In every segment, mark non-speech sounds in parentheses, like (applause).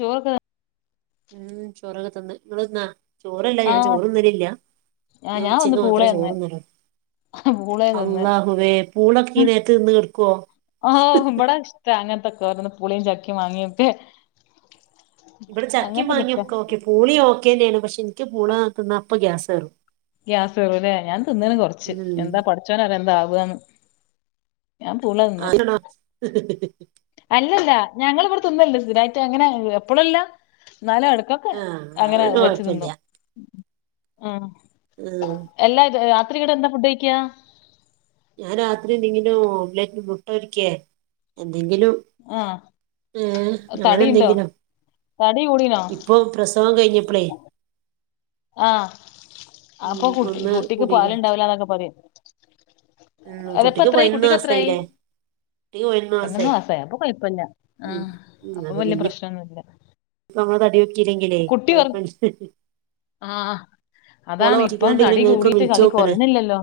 ചോറൊക്കെ ഉം ചോറൊക്കെ തിന്ന് ഇങ്ങളിന്നാ ചോറല്ല ഞാൻ ആഹ് ചോറിന്നലില്ല ആഹ് ഞാൻ ഒന്ന് ഉച്ചക്ക് മാത്രേ പൂളേന്ന് ചോറിന്നലൊ പൂളെ തിന്ന് അള്ളാഹുവേ പൂളൊക്കീ നേര്ത് തിന്ന് കെട്ക്ക്വോ (unintelligible) അങ്ങൻത്തൊക്കോരോന്ന് പുളീം ചക്കേം മാങ്ങ്യൊക്കെ ഇബടെ ചക്കിം ഇഷ്ടാ മാങ്ങ്യൊക്ക ഓക്കെ പൂളിം ഓക്കേന്ന്യാണ് പഷിൻക്ക് പൂള തിന്ന അപ്പ ഗ്യാസേറും ഗ്യാസേറൂലേ ഞാൻ തിന്നിണ് കൊർച്ച് എന്താ പടച്ചോനറിയാ എന്താവാന്ന്. ഞാൻ പൂള തിന്ന് ആണോ അല്ലല്ല ഞങ്ങളിവിടെ തിന്നിൽണ്ട് സ്ഥിരായിട്ടങ്ങന എപ്പൊളല്ല ഇന്നാലും എടക്ക ആഹ് അങ്ങന അതോണ്ട് വെച്ച് കൊഴപ്പല്ല തിന്നു ഉം. ഉം. എല്ലാ രാ രാത്രി ഇന്നിട്ടെന്താ ഫുഡ്ഡയ്ക്ക്യാ ഞാൻ രാത്രി എന്തെങ്കിലും ഓംലറ്റിന് മുട്ടൊരിക്കേ എന്തെങ്കിലും ആഹ് ഉംഹ് തടിണ്ടോ അങ്ങനെന്തെങ്കിലും തടി കൂടീനോ ഇ പ്പം പ്രസവം കഴിഞ്ഞപ്പളേ ആഹ് ഉം അപ്പകുട്ടി ഒന്ന് കുട്ടിക്ക് കൂടിക്ക്ണ് പാലിണ്ടാവ്ലാന്നൊക്ക പറിം ഉം കുട്ടിക്ക് അതിപ്പെത്രേയ് പതിനൊന്ന് കുട്ടിക്കെത്രേയി. മാസായില്ലേ കുട്ടിക്ക് പതിനൊന്ന് രണ്ടൂന്ന് മാസായി മാസായൊ അപ്പൊ കൊയ്പ്പല്ല ഉം ആഹ് ഉം അപ്പൊ അതിന് വല്ല്യ ഇഞ്ഞ് പ്രശ്നൊന്നുല്ല. നമ്മള് തടി വെച്ചീലെങ്കിലേ കുട്ടി ഒർ കൊയ്പ്പൺ ആഹ് അതാണ് ഇപ്പം ഞാൻ തടി ഇങ്ങക്ക് കൂടീട്ട് തടി വിളിച്ചോക്കാണ് കൊറീണില്ലല്ലോ.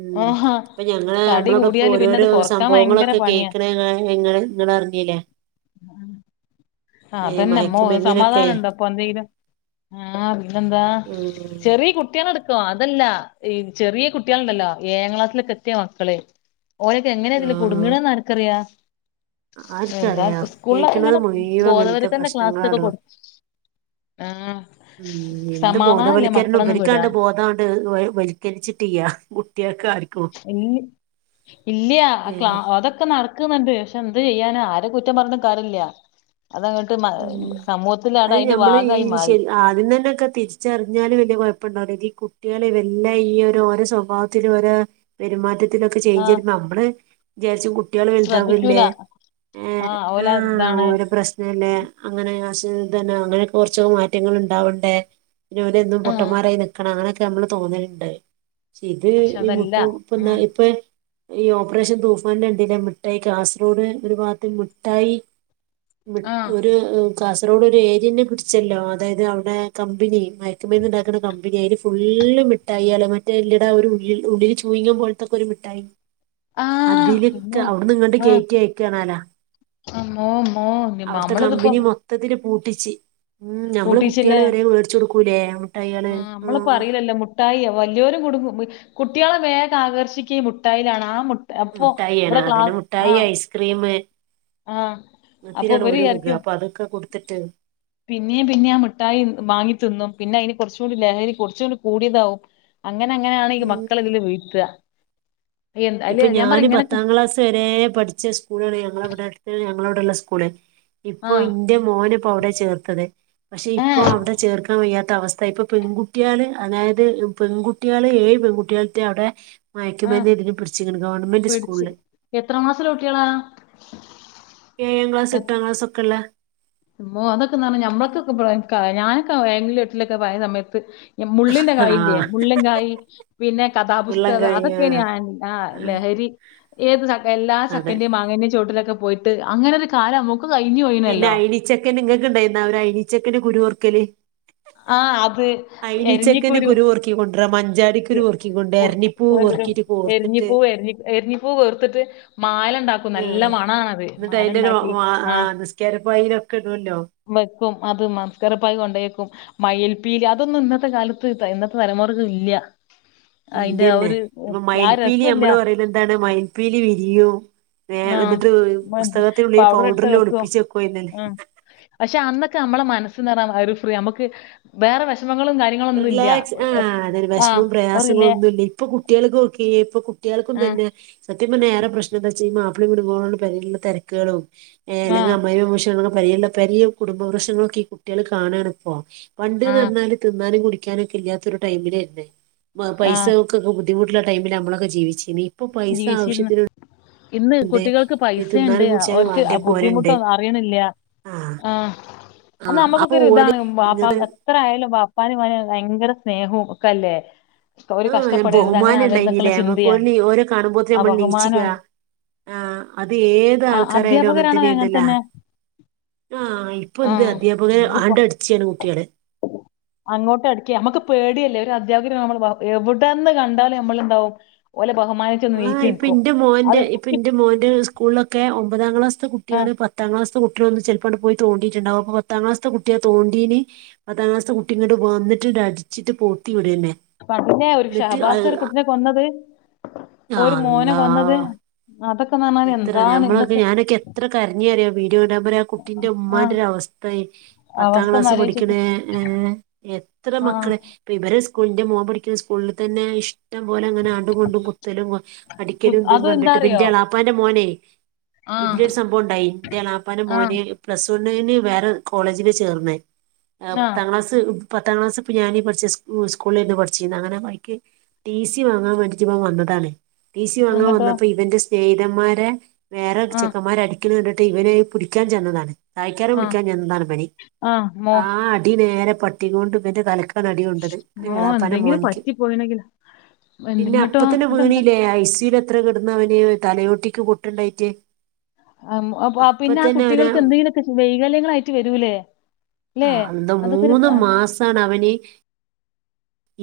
ഊം ഇപ്പ ഞങ്ങള് തടി നമ്മളിപ്പം കൂടിയാല് പിന്നെ അത് പോരോരോ കൊറക്കാൻ ഭയങ്കര സംഭവങ്ങളൊക്കെ പണിയാ കേക്കിണ് യാ ഇങ്ങ ഇങ്ങളർ ഈലേ ആഹ് ഏ അതന്നെ മ്മാ മയക്കുമരുന്നിനൊക്കെ സമാധാനണ്ടപ്പൊ എന്തേലും ആഹ് പിന്നെന്താ ഉം ചെറ്യേ കുട്ട്യാളട് ഓ അതല്ല ഈ ചെറ്യേ കുട്ട്യാളിണ്ടല്ലോ ഏയാം ക്ലാസ്സിലൊ ക്കെത്ത്യേ മക്കള് ഓലൊക്കെങ്ങനെ ഇതില് ആഹ് കുട്ങ്ങിണേന്ന് ആർക്കറിയാ എന്താ ആർക്കറിയാ സ്കൂളിലൊക്കെ കേക്കിന്നത് ഇങ്ങനെ മുയ്വങ്ങൻത്ത ബോധവൽക്കരണ ക്ലാസ്സൊക്കെ പ്രശ്നങ്ങളാടോ. കൊടു ആഹ് ഉം എന്ത് സമാധാനല്ല ബോധവൽക്കരണം മക്കളൊന്നും വിടാൻ ഇബര്ക്കാണ്ടേ ബോധം. ഏഹ് വ വൽക്കരിച്ചിട്ടില്ല്യാ കുട്ട്യാൾക്കാരി ഇൽ ഇല്ല്യ ക്ലാ ഏഹ് അതൊക്കെ നട് ക്ക്ന്നിണ്ട് പഷെ എന്ത് ചെയ്യാനാ ആരെ കുറ്റം പർഞ്ഞിട്ടു കാരില്ല്യാ അതങ ട്ട് മാ ഉം സമൂഹത്തിലാണ്ട് അത് അയ്ന്റെ ഞമ്മള് ഈ ഭാഗായി മാറി. ശരി ആദ്യം തന്നൊക്കെ തിര്ച്ചർഞ്ഞാല് വല്ല്യ കൊയ്പ്പണ്ടാവ്ല ഇത് ഈ കുട്ട്യാള് വെല്ല ഈ ഓരോരൊ സ്വഭാവത് പിന്നെ ഓരെ പെരുമാറ്റത്തിലൊക്ക ആ ചെയ്ഞ്ജുവരുമ്പോ നമ്മള് വിചാര്ച്ചു കുട് ട്യാള് ശ്രദ്ധിക്കൂല വെൽതാവല്ലേ ആ ഏഹ് ഓല ആഹ് ഇതാണ് ഓരെ പ്രശ് നെല്ലെ അങ്ങനെ കൊർച്ച് മാറ്റങ്ങള് ഇണ്ടാവണ്ടേ. പിന്നെ ഓരെന്നും ആ പൊട്ടമ്മാരായി നിക്കണ അങ്ങനൊക്കെ നമ്മള് തോന്നൽണ്ട്. ഇത് പക്ഷെ ഈ മുട്ട അതല്ല ഇപ്പന്ന ഉം ഇപ്പൊ ഈ ഓപ്പറേഷൻ കണ്ടിലെ മിഠായി കാസർഗോഡ് ഒരു ഭാഗത്ത് മിഠായി മി ആ ഉം ഉം കാസർഗോഡ് ഒരു ഏരിയെന്നെ പുടിച്ചല്ലോ, അതായത് അവിടെ കമ്പനി മയക്ക് മരുന്നുണ്ടാക്കുന്ന കമ്പനി ഫുള്ള് മിഠായി ഏൾ, മറ്റേ എല്ലടാ, ഒരു ഉള്ള ഉള്ളില് ചൂയിങ്ങ പോലത്തൊക്കെ ഒരു മിഠായി ആ ഇമ്മോ അതിലൊക്കെ അവിടുന്ന്ങ്ങട്ട് ആ കേറ്റി അയക്കാണോലാ അമ്മോ, അമ്മോ അവിടുത്തെ കമ്പനി മൊത്തത്തില് പൂട്ടിച്ച്, ഉം നമ്മള് കുട്ടികള് വരെ വേ ടിച്ചു കൊടുക്കൂലേ. ആഹ് നമ്മളിപ്പോ അറയൂല്ലല്ലോ നമ്മ മുട്ടായി വല്യോരു കുടുങ്ങും കുട്ടികളെ വേഗ ആകർഷിക്കുക ഈ മുട്ടായിലാണ് ആ മു മുട്ടായി ആണ്, അതിന് മുഠായി ഐസ്ക്രീം ആ അപ്പൊ അങ്ങനെതിലാണ് ഇവര് ഓൽ വിക അപ്പൊ അതൊക്കെ കൊടുത്തിട്ട് പിന്നിം പിന്നീം ആ മിഠായി മാങ്ങി തിന്നും പിന്നെ അതിന് കുറച്ചുകൂടി ലഹരി കുറച്ചുകൂടി കൂടിയതാവും അങ്ങനെ അങ്ങനെയാണ് ഈ ഉം മക്കള ഇതില് വീഴ്ത്തുക എന്ത അല്ലെ ഇപ്പൊ ഞാൻ പറ ഞാന് ഇങ്ങനൊക്കെ പത്താം ക്ലാസ് വരേ പഠിച്ച സ്കൂളാണ് ഞങ്ങള ഇവിടെ അടുത്ത് ഞങ്ങള ഇവിടെള്ള സ്കൂള് ഇപ്പൊ ആഹ് ഇന്റെ മോന ഇപ്പോ അവിടെ ചേർത്തത് പക്ഷെ ഇപ്പൊ ഏഹ് അവിടെ ചേർക്കാൻ വയ്യാത്ത അവസ്ഥായി, ഇപ്പൊ പെൺകുട്ടിയള് അതായത് പെൺകു കുട്ടികള് ഏഴ് പെൺകട്ടികളറ്റെ അവിടെ ആഹ് മയക്കുമര്ന്നെയിട്ട് പിടിച്ചിക്കണ്, ഗവൺമെന്റ് സ്കൂളില് എത്രാം ക്ലാസ്സിലെ കുട്ടിയേള ഏഴാം ക്ലാസ്സ് എട്ടാം ക്ലാസ്സ് ഒക്കെ ഉള്ള മ്മോ അതൊക്കെ പറഞ്ഞാ ഞമ്മക്കൊക്കെ (unintelligible) ഞാനൊക്കെ (unintelligible) എട്ടിലൊക്കെ ആയ സമയത്ത് മുള്ളിന്റെ കായി ഇല്ലേ ആഹ് മുള്ളൻകായ് പിന്നെ വെള്ളം കഥാപുസ്തകം, കഴിഞ്ഞ അതൊക്കെയന് ആഹ് ലഹരി ഏത് ചക്ക, എല്ലാ അതെ ചക്കന്റെയും മാ ങ്ങന്റെയും ചോട്ടിലൊക്കെ പോയിട്ട് അങ്ങനെ ഒരു കാലം നമ്മക്കു ക്കെ കയിഞ്ഞോയി പിന്നെ ഐനിച്ചക്കന്റെ ങ്ങക്ക് ണ്ടായിരിന്നോ ഒരയിനിച്ചക്കന്റെ കുരു പൊറുക്കല്? ആഹ്, അത് എരിഞ്ഞിക്കുരു ക്കി, കൊണ്ടര മഞ്ചാടി കുരു പൊർക്കിക്കിക്കൊണ്ട്, എരഞ്ഞിപ്പൂ പൂവെന്തരും പെറുക്കിട്ട് കോർത്തിട്ട് എരിഞ്ഞിപ്പൂവ് എരിഞ്ഞി എരിഞ്ഞിപ്പൂ വേർത്തിട്ട് മാലണ്ടാക്കും നല്ല ആഹ് മണാണത് എന്നിട്ട് അയിന്റെ ഒരു മാലണ്ടാക്കി വാ ആ ആഹ് നിസ്കാരപ്പായിലൊക്കെ ഇടല്ലോ വെക്കും അത് മസ്കരപ്പായി കൊണ്ടേക്കും. മയിൽ‌പീലി അതൊന്നും ഇന്നത്തെ കാലത്ത് ഇന്നത്തെ തലമുറക് ഇല്ല അയിന്റെ ആ ഇല്യന്നെ, ഒരു പിന്നെ ആ മയൽപ്പീലി രസല്ല നമ്മള് പറയലെന്താണ് മയിൽപ്പീലി വിരിയും ഏഹ് ആഹ് എന്നിട്ട് പുസ്തകത്തിനുള്ളിൽ പൗഡർ ഇട്ട് പൗഡറിൽ വെക്കും ഒളിപ്പിച്ച് വെക്കുയ്നി ആഹ് പക്ഷെ അന്നൊക്കെ നമ്മളെ മനസ്സ് നറഞ്ഞ ഒരു ഫ്രീ നമുക്ക് വേറെ വിഷമങ്ങളും കാ റിലാക്സ് ഉം അതൊരു പക്ഷെ ഇപ്പ ഒരു റിലേ പ്രയാസങ്ങളൊന്നുല്ല്യ ഇപ്പൊ കുട്ടിയെൾക്കൊക്കി ഇപ്പൊ കുട്ടികൾക്കും ആഹ് തന്നെ സത്യം പറഞ്ഞ ഏറെ പ്രശ്ന എന്താ വെച്ചയ്ഞ്ഞ മാപ്പിളീം (unintelligible) പേരെലുള്ള തെരക്കെളും ഏഹ് അല്ലെങ്കി ആഹ് അമ്മായിമ്മീം അമ്മോശനും കൂടെ പേരെലുള്ള കുടുംബ പ്രശ്ങ്ങളൊക്കെ ഈ കുട്ടികൾ കാണണ് ഇപ്പോ ആഹ് പണ്ട്ന്നറഞ്ഞാല് തിന്നാനും കുടിക്കാനൊക്കെ ഇല്ലാത്തരു ടൈമിൽ തന്നെ പൈസ ആഹ് കൊക്കെ ബുദ്ധിമുട്ടുള്ള ടൈമിൽ ആണ് നമ്മളൊക്കെ ജീവിച്ചീന് ഇപ്പ പൈസ ജീവിച്ചിരുന്നു ആവശ്യത്തിന് ഇന്ന് കുട്ടികൾക്ക് പൈസുണ്ട്, തിന്നാനും കുടിച്ചാനും അവർക്ക് ആ വാണ്ടേ പോരണ്ട് ബുദ്ധിമുട്ടൊന്നും അറിയണില്ല ആ ആഹ് ആ അന്ന്‌ അപ്പൊ ഓല് നമ്മക്കൊക്കെരുതാണ് വാപ്പ ഇങ്ങട്ട് എത്രയാലും ബാപാനിം മ്മാനിം ഭയങ്കര സ്നേഹവും ഒക്കല്ലേ ആഹ് ബഹുമാനം ഉണ്ടായിനിലെ ചിന്തയാണ് നമ്മുക്ക്, ഓരോ കാണുമ്പോത്തിന് ആ നമ്മൾ നീചിക്ക ബഹുമാനമാണ് ആഹ്, അത്, ഏത് ആ ആൾക്കാരായാലും അധ്യാപകരാണ് അങ്ങനെ അങ്ങനത്തന്നെയ്ന്നല്ലോ തന്നെ ആഹ് ഇപ്പൊ ആ എന്ത് അധ്യാപകനെ ഇന്നിപ്പോ ആണ്ടടിച്ചാണ് കുട്ടികള് അങ്ങോട്ടടിക്ക, നമ്മുക്ക് പേടിയല്ലേ ഒരു അധ്യാപകര് നമ്മള് എവിടെന്ന് കണ്ടാലും നമ്മളുണ്ടാവും ഓലെ ബഹുമാനി ആഹ്, ഇപ്പന്റെ മോന്റെ, ഇപ്പന്റെ മോന്റെ സ്കൂളിലൊക്കെ ഒമ്പതാം ക്ലാസ്സത്തെ ആ കുട്ടികള് പത്തു പത്താം ക്ലാസിലകുട്ടികളൊന്ന് ചിലപ്പോ അവിടെ പോയി തോണ്ടിട്ടുണ്ടാവും അപ്പ പത്താം ക്ലാസ്ത്ത കുട്ടിയെ തോണ്ടീന് പത്താം ക്ലാസ്ത്ത കുട്ടി ഇങ്ങട്ട് വന്നിട്ട് അടിച്ചിട്ട് പോത്തിവിടേല്ലെ അപ്പതിനെ ഒരു ഷബാസ് ഒരു കുട്ടിനെ കൊന്നത് ഒരു മോനെ അള്ളാ കൊന്നത് അതൊക്ക നമ്മക്ക് എത്ര ഞമ്മളൊക്കെ ഞാനൊക്കെ എത്ര കരഞ്ഞറിയോ വീഡിയോ ഇടാൻ പറയാ ആ കുട്ടീന്റെ ആ ഉമ്മാന്റെ ഒരു അവസ്തയേ പത്താം അവസ്ഥ ഒന്ന് ക്ലാസ് ആലോചിച്ചോക്ക് പഠിക്കണേ ഏഹ് എത്ര ആ മക്കള് ഇപ്പ ഇവര് സ്കൂളിന്റെ മോൻ പഠിക്കുന്ന സ്കൂളില് തന്നെ ഇഷ് ഇഷ്ടം പോലെ അങ്ങനെ ആണ്ടും കൊണ്ടും കുത്തലും കു അടിക്കലും ഇതും അതും എന്താ കണ്ടിട്ട് പിന്റെ അറിയോ എളാപ്പാന്റെ മോനെ ആ ഇതിലൊരു സംഭവം ഉണ്ടായി ഇന്റെ എളാപ്പാന്റെ ആ മോനേ പ്ലസ് വണീന് വേറെ കോളേജില് ചേർന്നേ ആ പത്താം ക്ലാസ് പത്താം ക്ലാസ്പ്പ ഞാനീ പഠിച്ച സ്കൂ സ്കൂളെന്ന പഠിച്ചീന്ന അങ്ങനെ പയിക്കെ ടി സി വാങ്ങാൻ വേണ്ടിറ്റ് ഇവൻ വന്നതാണ് ടി സി വാങ്ങാൻ അങ്ങട്ടോ വന്നപ്പോ ഇവന്റെ സ്നേഹതന്മാരെ വേറെ ആ ചെക്കന്മാര് അടിക്കണ കണ്ടിട്ട് ഇവനെ പിടിക്കാൻ ചെന്നതാണ് തായ്ക്കാനും ആ പിടിക്കാൻ എന്താണ് പനി ആ മോ ആ അടി നേരെ പട്ടികൊണ്ട് ഇവന്റെ തലക്ക് ക്കാനടി കൊണ്ടത് മോ എളാപ്പാന്റ എന്തെങ്കിലും മോനിക്ക് പറ്റിപ്പോയിണെങ്കിൽ പിന്നെ എന്തിങ്ങട്ടോ അപ്പ തന്നെ അതെന്താ വീണീല്ലേ ഐസിയൂല് എത്ര കിട്ന്നാ അവന് തലയോട്ടിക്ക് പൊട്ടുണ്ടായിറ്റേ ആമ് അപ്പോ ആ പിന്നെ ആ കുട്ടികൾക്ക് എന്തേലു ഒക്കെ വൈകല്യങ്ങളായിറ്റ് വരൂലേ അല്ലേ ആഹ് അന്ത അതൊക്കെ ഒരു മൂന്ന് ആ, മാസാണ് അവനെ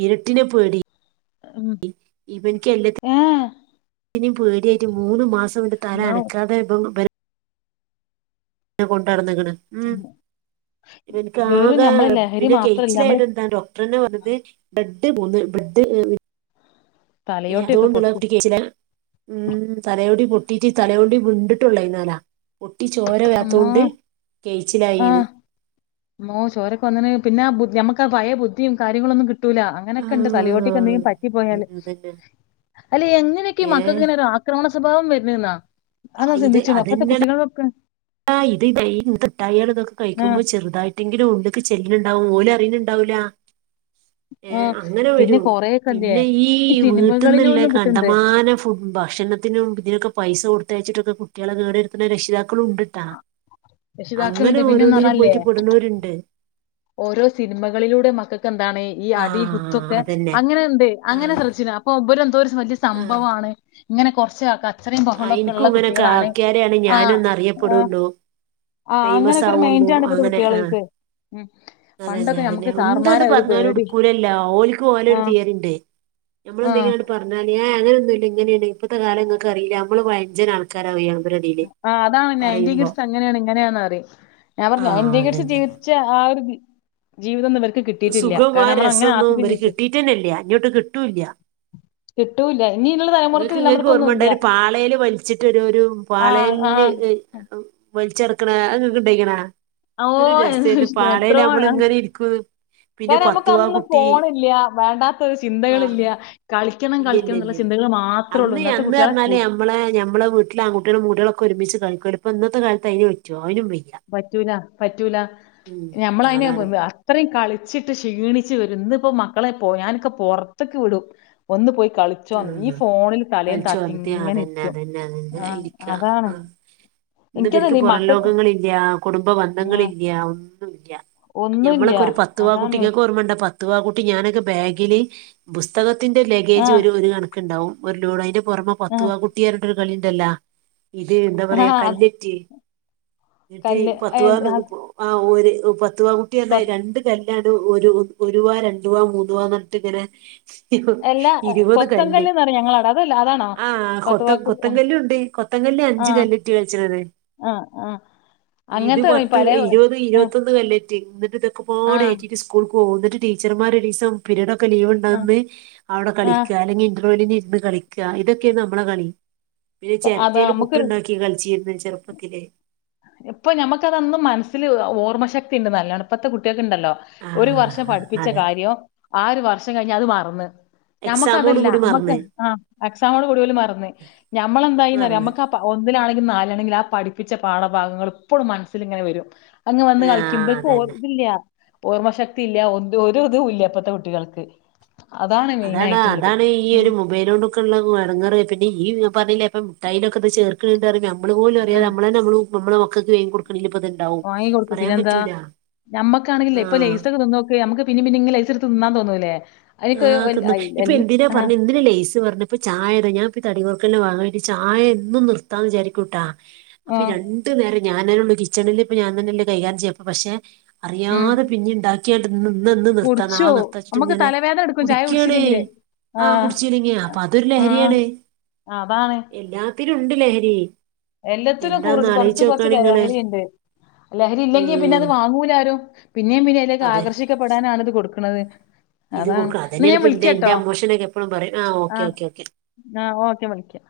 ഇരുട്ടിനെ പേടി (inaudible) ഇവനിക്ക് എല്ലാതി ഏഹ് പിനീം പേടിയായിട്ട് മൂന്നു മാസംന്റെ തല മോ, അനക്കാതെ ഇപ്പം ഇവനെ കൊണ്ട് നടന്നേക്കണ് ഉം എനിക്ക് ആക വെറും നമ്മളെ ലഹരി പിന്നെ മാത്രല്ല നമ്മള് കെയിച്ചിലായിട്ടെന്താന്തോ ട്രന്ന്പറഞ്ഞതെ ബ്രെഡ് മൂന്ന് ബ്രെഡ് (unintelligible) തലയോട്ടിയൊക്കെ അതുകൊണ്ടുള്ള പൊട്ടി കുട്ടികേച്ചിലൽ ഉം തലയോട്ടി പൊട്ടിട്ട് തലൊണ്ട് വിണ്ടിട്ടുള്ള ഇന്നലാ പൊട്ടി ചോര അമ്മോ വെരാത്തോകൊണ്ട് ആ കേച്ചിലായിന്ന് മോ ചോരൊക്കെ വന്നിന് പിന്നെ ബുദ്ധി ഞമ്മക്കാ പഴ ബുദ്ധീം കാര്യങ്ങളൊന്നും കിട്ടൂല്ല അങ്ങനെക്കെയിണ്ട് തലയോട്ടിക്ക് ആഹ് എന്തെങ്കിലും പറ്റി പോയാല് അതന്നെ അല്ല എങ്ങനെക്കെയാ മക്കൾക്ക് ഏഹ് ഇങ്ങനെ ഒരാ ക്രോണസ്വഭാവം വരുന്നെന്നാ അതന്ന് ചിന്തിച്ചു അപ്പത്തെ കുട്ടികളൊക്കെ ആഹ് ഇത് (unintelligible) ന്ത്ട്ടായികള് ഇതൊക്കെ ആ കഴിക്കുമ്പോ ചെറുതായിട്ട് എന്തെങ്കിലും വുഡൊക്കെ ചെല്ല്ണ്ടാവും ഓല് അറിയുന്നിണ്ടാവൂല്ല ആ ഏഹ് അങ്ങനെ വരോ പിന്നെ കൊറേയൊക്കെ എന്ത്യേ പിന്നെ ഈ സിനിമകളിലും വീട്ടിന്നിള്ള ഒന്നും കിട്ടുന്നുണ്ട് കണ്ടമാനം ഫുഡ് ഭക്ഷണത്തിനും ഇതിനൊക്കെ പൈസ കൊടുത്തയച്ചിട്ടൊക്കെ കുട്ടികളെ കേടുവരുത്തണ രക്ഷിതാക്കളുണ്ട് താ അങ്ങനെ രക്ഷിതാക്കളുണ്ട് പിന്നെന്ന് ഓരോന്നിലും പറഞ്ഞാലേ പോയിട്ട് പെടുന്നൂരുണ്ട് ഓരോ സിനിമകളിലൂടെ മക്കക്ക് എന്താണ് ഈ ആ അടി കുത്തൊക്കെ അതന്നെ അങ്ങനെ എന്തേ ആ അങ്ങനെ ശ്രദ്ധിച്ചിണാ അപ്പൊ ഇവര് എന്തോരം വലിയ ആ സംഭവാണ് ഇങ്ങനെ കുറച്ച് ആൾക്കാര് ആഹ് എനിക്കും ഇങ്ങനെക്കെ ആക്കിയാലെ ആണ് ആ ഞാനൊന്ന് ആ അറിയപ്പെടുണ്ടു ആ, അങ്ങനൊക്കെ ഒരു ഫേമസാവുണ്ടു മൈൻഡാണ് ഇപ്പത്തെ അങ്ങനെ ആഹ് കുട്ടികൾക്ക് ഉം. അതന്നെ പണ്ടൊക്കെ അതന്നെ നമുക്ക് എന്താണ്ട് സാർമാരെ ഒരു പറഞ്ഞാലും പേടി ഉടുക്കൂലല്ലാ ഓലിക്ക് ആ ഓലൊരു തീയതിണ്ടേ ഞമ്മള് ആ എന്തെങ്ങനെ പറഞ്ഞാല് ഏ അങ്ങനൊന്നും ഇങ്ങനെയാണ് ഇപ്പത്തെ കാലംങ്ങക്ക് അറിയില്ല ഞമ്മള് പയഞ്ചനാണ് ക്കരാം ഒയ്യോ അവരടീല് പറയുമ്പോ എങ്ങനെയാണ് ഇങ്ങനെയാന്ന് പറയും ഞാൻ ആ പറഞ്ഞ് എന്റെ കുറിച്ച് അതന്നെ ജീവിച്ച ആ ഒരു ജീവിതോന്നും ഇവര്ക്ക് കിട്ടിയിട്ടില്ല കാരണം നമ്മളങ്ങന ആസ്വദിച്ച് (unintelligible) ജീവിച്ചു ത്തിനില്ല്യാ ഇങ്ങോട്ട് കിട്ടൂല്ല്യാ കിട്ടൂല്ല ഇനിയുള്ള തലമുറക്ക് നിങ്ങൾക്ക് ഇങ്ങൾക്ക് നമ്മക്കൊന്നും ഓർമ്മയിണ്ടാ ഇല്ല ഒരു പാളേല് വലിച്ചിട്ടൊരു ആഹ് പാളേല്ല് ആഹ് വെല്ച്ചെടുക്കണാ അങ്ങക്ക് ഉണ്ടേയ്ക്കണാ ഓ ഇതൊരു എന്ത് രസേന്ന് വിഷയം, പാളേല് ഞമ്മള് ഇങ്ങനെ ഇരിക്കും പിന്നെ ങ്ങനെ നമുക്ക് പത്തുവാ അന്ന് കുട്ടി ഫോണില്ല വേണ്ടാത്തൊരു ആഹ് ചിന്തകളില്ല കളി ക്കണം ഇല്ല ഇല്ല കളിക്കണം എന്നുള്ള ഇല്ല ഇല്ല ചിന്തകള് മാ അന്ന് അന്ന്ർഞ്ഞാലേ എ മ്മളേ ഞമ്മെളേ വീട്ട്ലേ ആകുട്ടിയേളും കുട്യേളും ക്കൊ ഒരുമിച്ച് കളിക്കുംഅയ്ന് ഇപ്പോ ഇന്നത്തെ കാലത്ത് അയ്ന് റ്റോ അയ്നും വെയ് പറ്റൂല പറ്റൂല ഞമ്മള അയ്നെ വ് അതാണ് വ്വ ഇത്രയും കളിച്ചിട്ട് ക്ഷീണിച്ച് വരും ഇന്ന് ഇപ്പോ മക്കളെ പോ ഞാനൊക്കെ പൊർത്ക്ക് വിടും. ഒന്ന് പോയി കളി ച്ചോ ഈ ഉം ഫോണിൽ തലേയും കളിച്ചു വന്നിട്ട് തത്തിങ്ങനെ അതന്നെ ഇരിക്കും അതന്നെ അതന്നെ ആഹ് ഇരിക്ക അതാണ് ആഹ് എനിക്ക്തീ മക്കക് ല്യാ കുടുംബ ബന്ധങ്ങളില്യാ ഒന്നുംല്യാ ഒന്നുല്ല ഞമ്മളൊക്കെ ഒരു പത്ത് വാ അതാണ് കുട്ടിക്ക് ങ്ങക് ഓർമ്മണ്ട പത് ത്വാ കൂട്ടി ഞാനൊക്കെ ബാഗിൽ ബുസ്തകത്തിന്റെ ലഗേജ് ആഹ് ഒരു ഒരു കണക്ക് കണ്ടാവും ഒരു ലോഡ് അയിന്റെ പൊറമെ ആഹ് പത്തുവാ കുട്ടിയാർഞ്ഞിട്ടോരു കളിണ്ടല്ലാ? ഇത് ന്താ പറയാ ആഹ് അത് കല്ലറ്റി ഞട്ടി കല്ല് ഏ, പത്ത്വാ ആ, ആഹ് ഒരു പത്ത്വാ കൊ കുട്ടിയാർഞാ രണ്ട് ചെല്ലാടു ഒരു ഒരു വ രണ്ടു വ മൂന്നു വ നട്ട്ങ്ങനെ സ്റ്റി അല്ല ഇരുവത് കൊത്തൻ കല്ല് കല്ല്ന്ന് പറയും ഞങ്ങളവിടെ അതല്ല അതാണോ ആഹ് കൊത്തൻ ഫത്വാക്കുട്ട കൊത്തൻകല്ലുണ്ട്. കൊത്തങ്കല്ല് അഞ്ച് ആഹ് കല്ലിട്ടി കളിച്ചിണത്. ആഹ് ആഹ് ഇത് അങ്ങനത്തെ പത്ത് പലേ ഇരുപത് ആഹ് ഇരുപത്തൊന്ന് കല്ല് റ്റി ആഹ് ഇന്നട്ട് (unintelligible) സ്കൂൾകോവും ന്നിട്ട് ടീച്ചർമാരൊരീസം പിരീഡൊക്കെ ആഹ് ലീവ്ണ്ടന്ന് അവ്ടെ കളിക് ആഹ് അല്ലെങ്കിൽ ഇണ്ട്രാവെല്ലിന്ഇര്ന്ന് കളിക്കാ ഇതൊക്കെയ നമ്മളേ കളി പിന്നെ അത് ചെർട്ടേല് നമുക്കൊരു പുട്ടുണ്ടാക്കി കളിച്ചിര്ന്ന് ചെറുപ്പത്തില് ഇപ്പം ഞമക്കതന്നും മനസ്സിൽ ഓർമ്മ ശക്തി ഉണ്ട്ന്നല്ലോണം ഇപ്പത്തെ കുട്ടിയെൾക്കണ്ടല്ലോ ആ ഒരു വർഷം പഠിപ്പിച്ച അതെ കാര്യം ആഹ് ഒരു വർഷം കഴിഞ്ഞ അത് മറന്ന് എക്സാമോട് ഞമ്മക്കതല്ല കൂടി അമ്മക്ക് മറന്ന് ആ എക്സാമോട് കൂടി ഓലും മറന്ന് ഞമ്മളെന്തായിന്ന്റിയോ മറന്ന് ഞമ്മക്കഅ ഒന്നിലാണെങ്കിൽ നാലാണെങ്കിൽ ആഹ് പഠിപ്പിച്ച പാഠഭാഗങ്ങൾ ഇപ്പോളും മനസ്സിലിങ്ങനെ വരും അങ്ങ് വന്ന് ആ കളിക്കുമ്പോ ഇവൽക്ക് അതന്നെ ഓർല്യാ പൊ ഓർമ്മ ശക്തി ഇല്ല ഒന്ത ഒരു ഇതുല്ല ഇപ്പത്തെ കുട്ടികൾക്ക് അതാണ് മെയിൻ ആയിട്ടുള്ളത് ഉം മൊബൈലോണ്ടൊക്കെള്ളടെങ്ങറ് പിന്നെ ഈ പറഞ്ഞില്ലേപ്പം മിട്ടായിന്റോക്കെ ചേർ ക് ഞമ്മള് പോലും ഉം അറിയാദെ അമ്മ്ളെ നമ്മ നമ്മള മക്കക്ക് വേങ്ങി കൊടുക്കല്ല്ലെ ഇപൊ തന്നെ ഇതുണ്ടാവും വാങ്ങി കൊടുക്കും പറയാൻ പിന്നെന്താ പറ്റൂല ഞമ്മക്കാണെങ്കിലേ ഇപ്പൊ ആ ലൈസൊക്കെ നോക്ക നമുക്ക് പിനീ പിനീങ്ങ് ലൈസ്ട്ത്ത് തിന്നാ തോന്നൂല്ലേ ആഹ് തിന്ന് ഇപ്പൊ എന്തിനാ പറഞ്ഞ എന്തിനാ ലേസ് പറനെ പ്പൊ ചായതാ ഞാൻ തടികൊർക്കൽ വാങ്ങയ്ട്ട് ചായ എന്നും നിർത്താന്ന് വിചാരിക്കൂട്ടാ ആ അപ്പൊ രൺ ണ്ട് നേരൊ ഞാനെനെള്ളൂ കിച്ചണിൽ ഇപ്പ ഞാൻ തന്നെല്ല കൈകാരിം ചെയ്യപ്പ പക്ഷെ ഉം അറിയാതെ പിന്നെണ്ടാക്കി ച്ചേണ്ട് ഇന്ന് ന്ന് നിർത്താം നാളെ കുടിച്ചോവും നിർത്തച്ചിട്ട് നമ്മക്ക് ഇങ്ങനെ തലവേദന എടുക്കും ചായ കുടിക്യാണ് കുടിച്ചില്ലെങ്കില് ആ ആഹ് കുടിച്ചീല്ലങ്ങിയ അപ്പൊ അതൊരു ആ ലഹരിയാണ് അതാണ് എല്ലാത്തിലുംണ്ട് ലഹരി എല്ലാത്തിലു കുർ എന്താന്ന് കൊറച്ചു ആലോചിച്ച് കൊർച്ച് നോക്കാണ് നിങ്ങള് ലഹരിണ്ട് ലഹരി ഇല്ലെങ്കി പിന്നെ ഉം അത് വാങ്ങൂല ആരും പിന്നെയും പിന്നെ അയിലേക്ക് അതെ ആകർഷിക്കപ്പെടാനാണ് അത് കൊട്ക്ക്ണത് ഇത് കൊടുക്കും അതന്നെയാണ് ഇപ്പ ഇൻ ഇന്റെ അമോഷനക്കെ എപ്പളും പറയും ആഹ് ഓക്കെ ഓക്കെ ഓക്കെ ആഹ് ഓക്കെ വിളിക്ക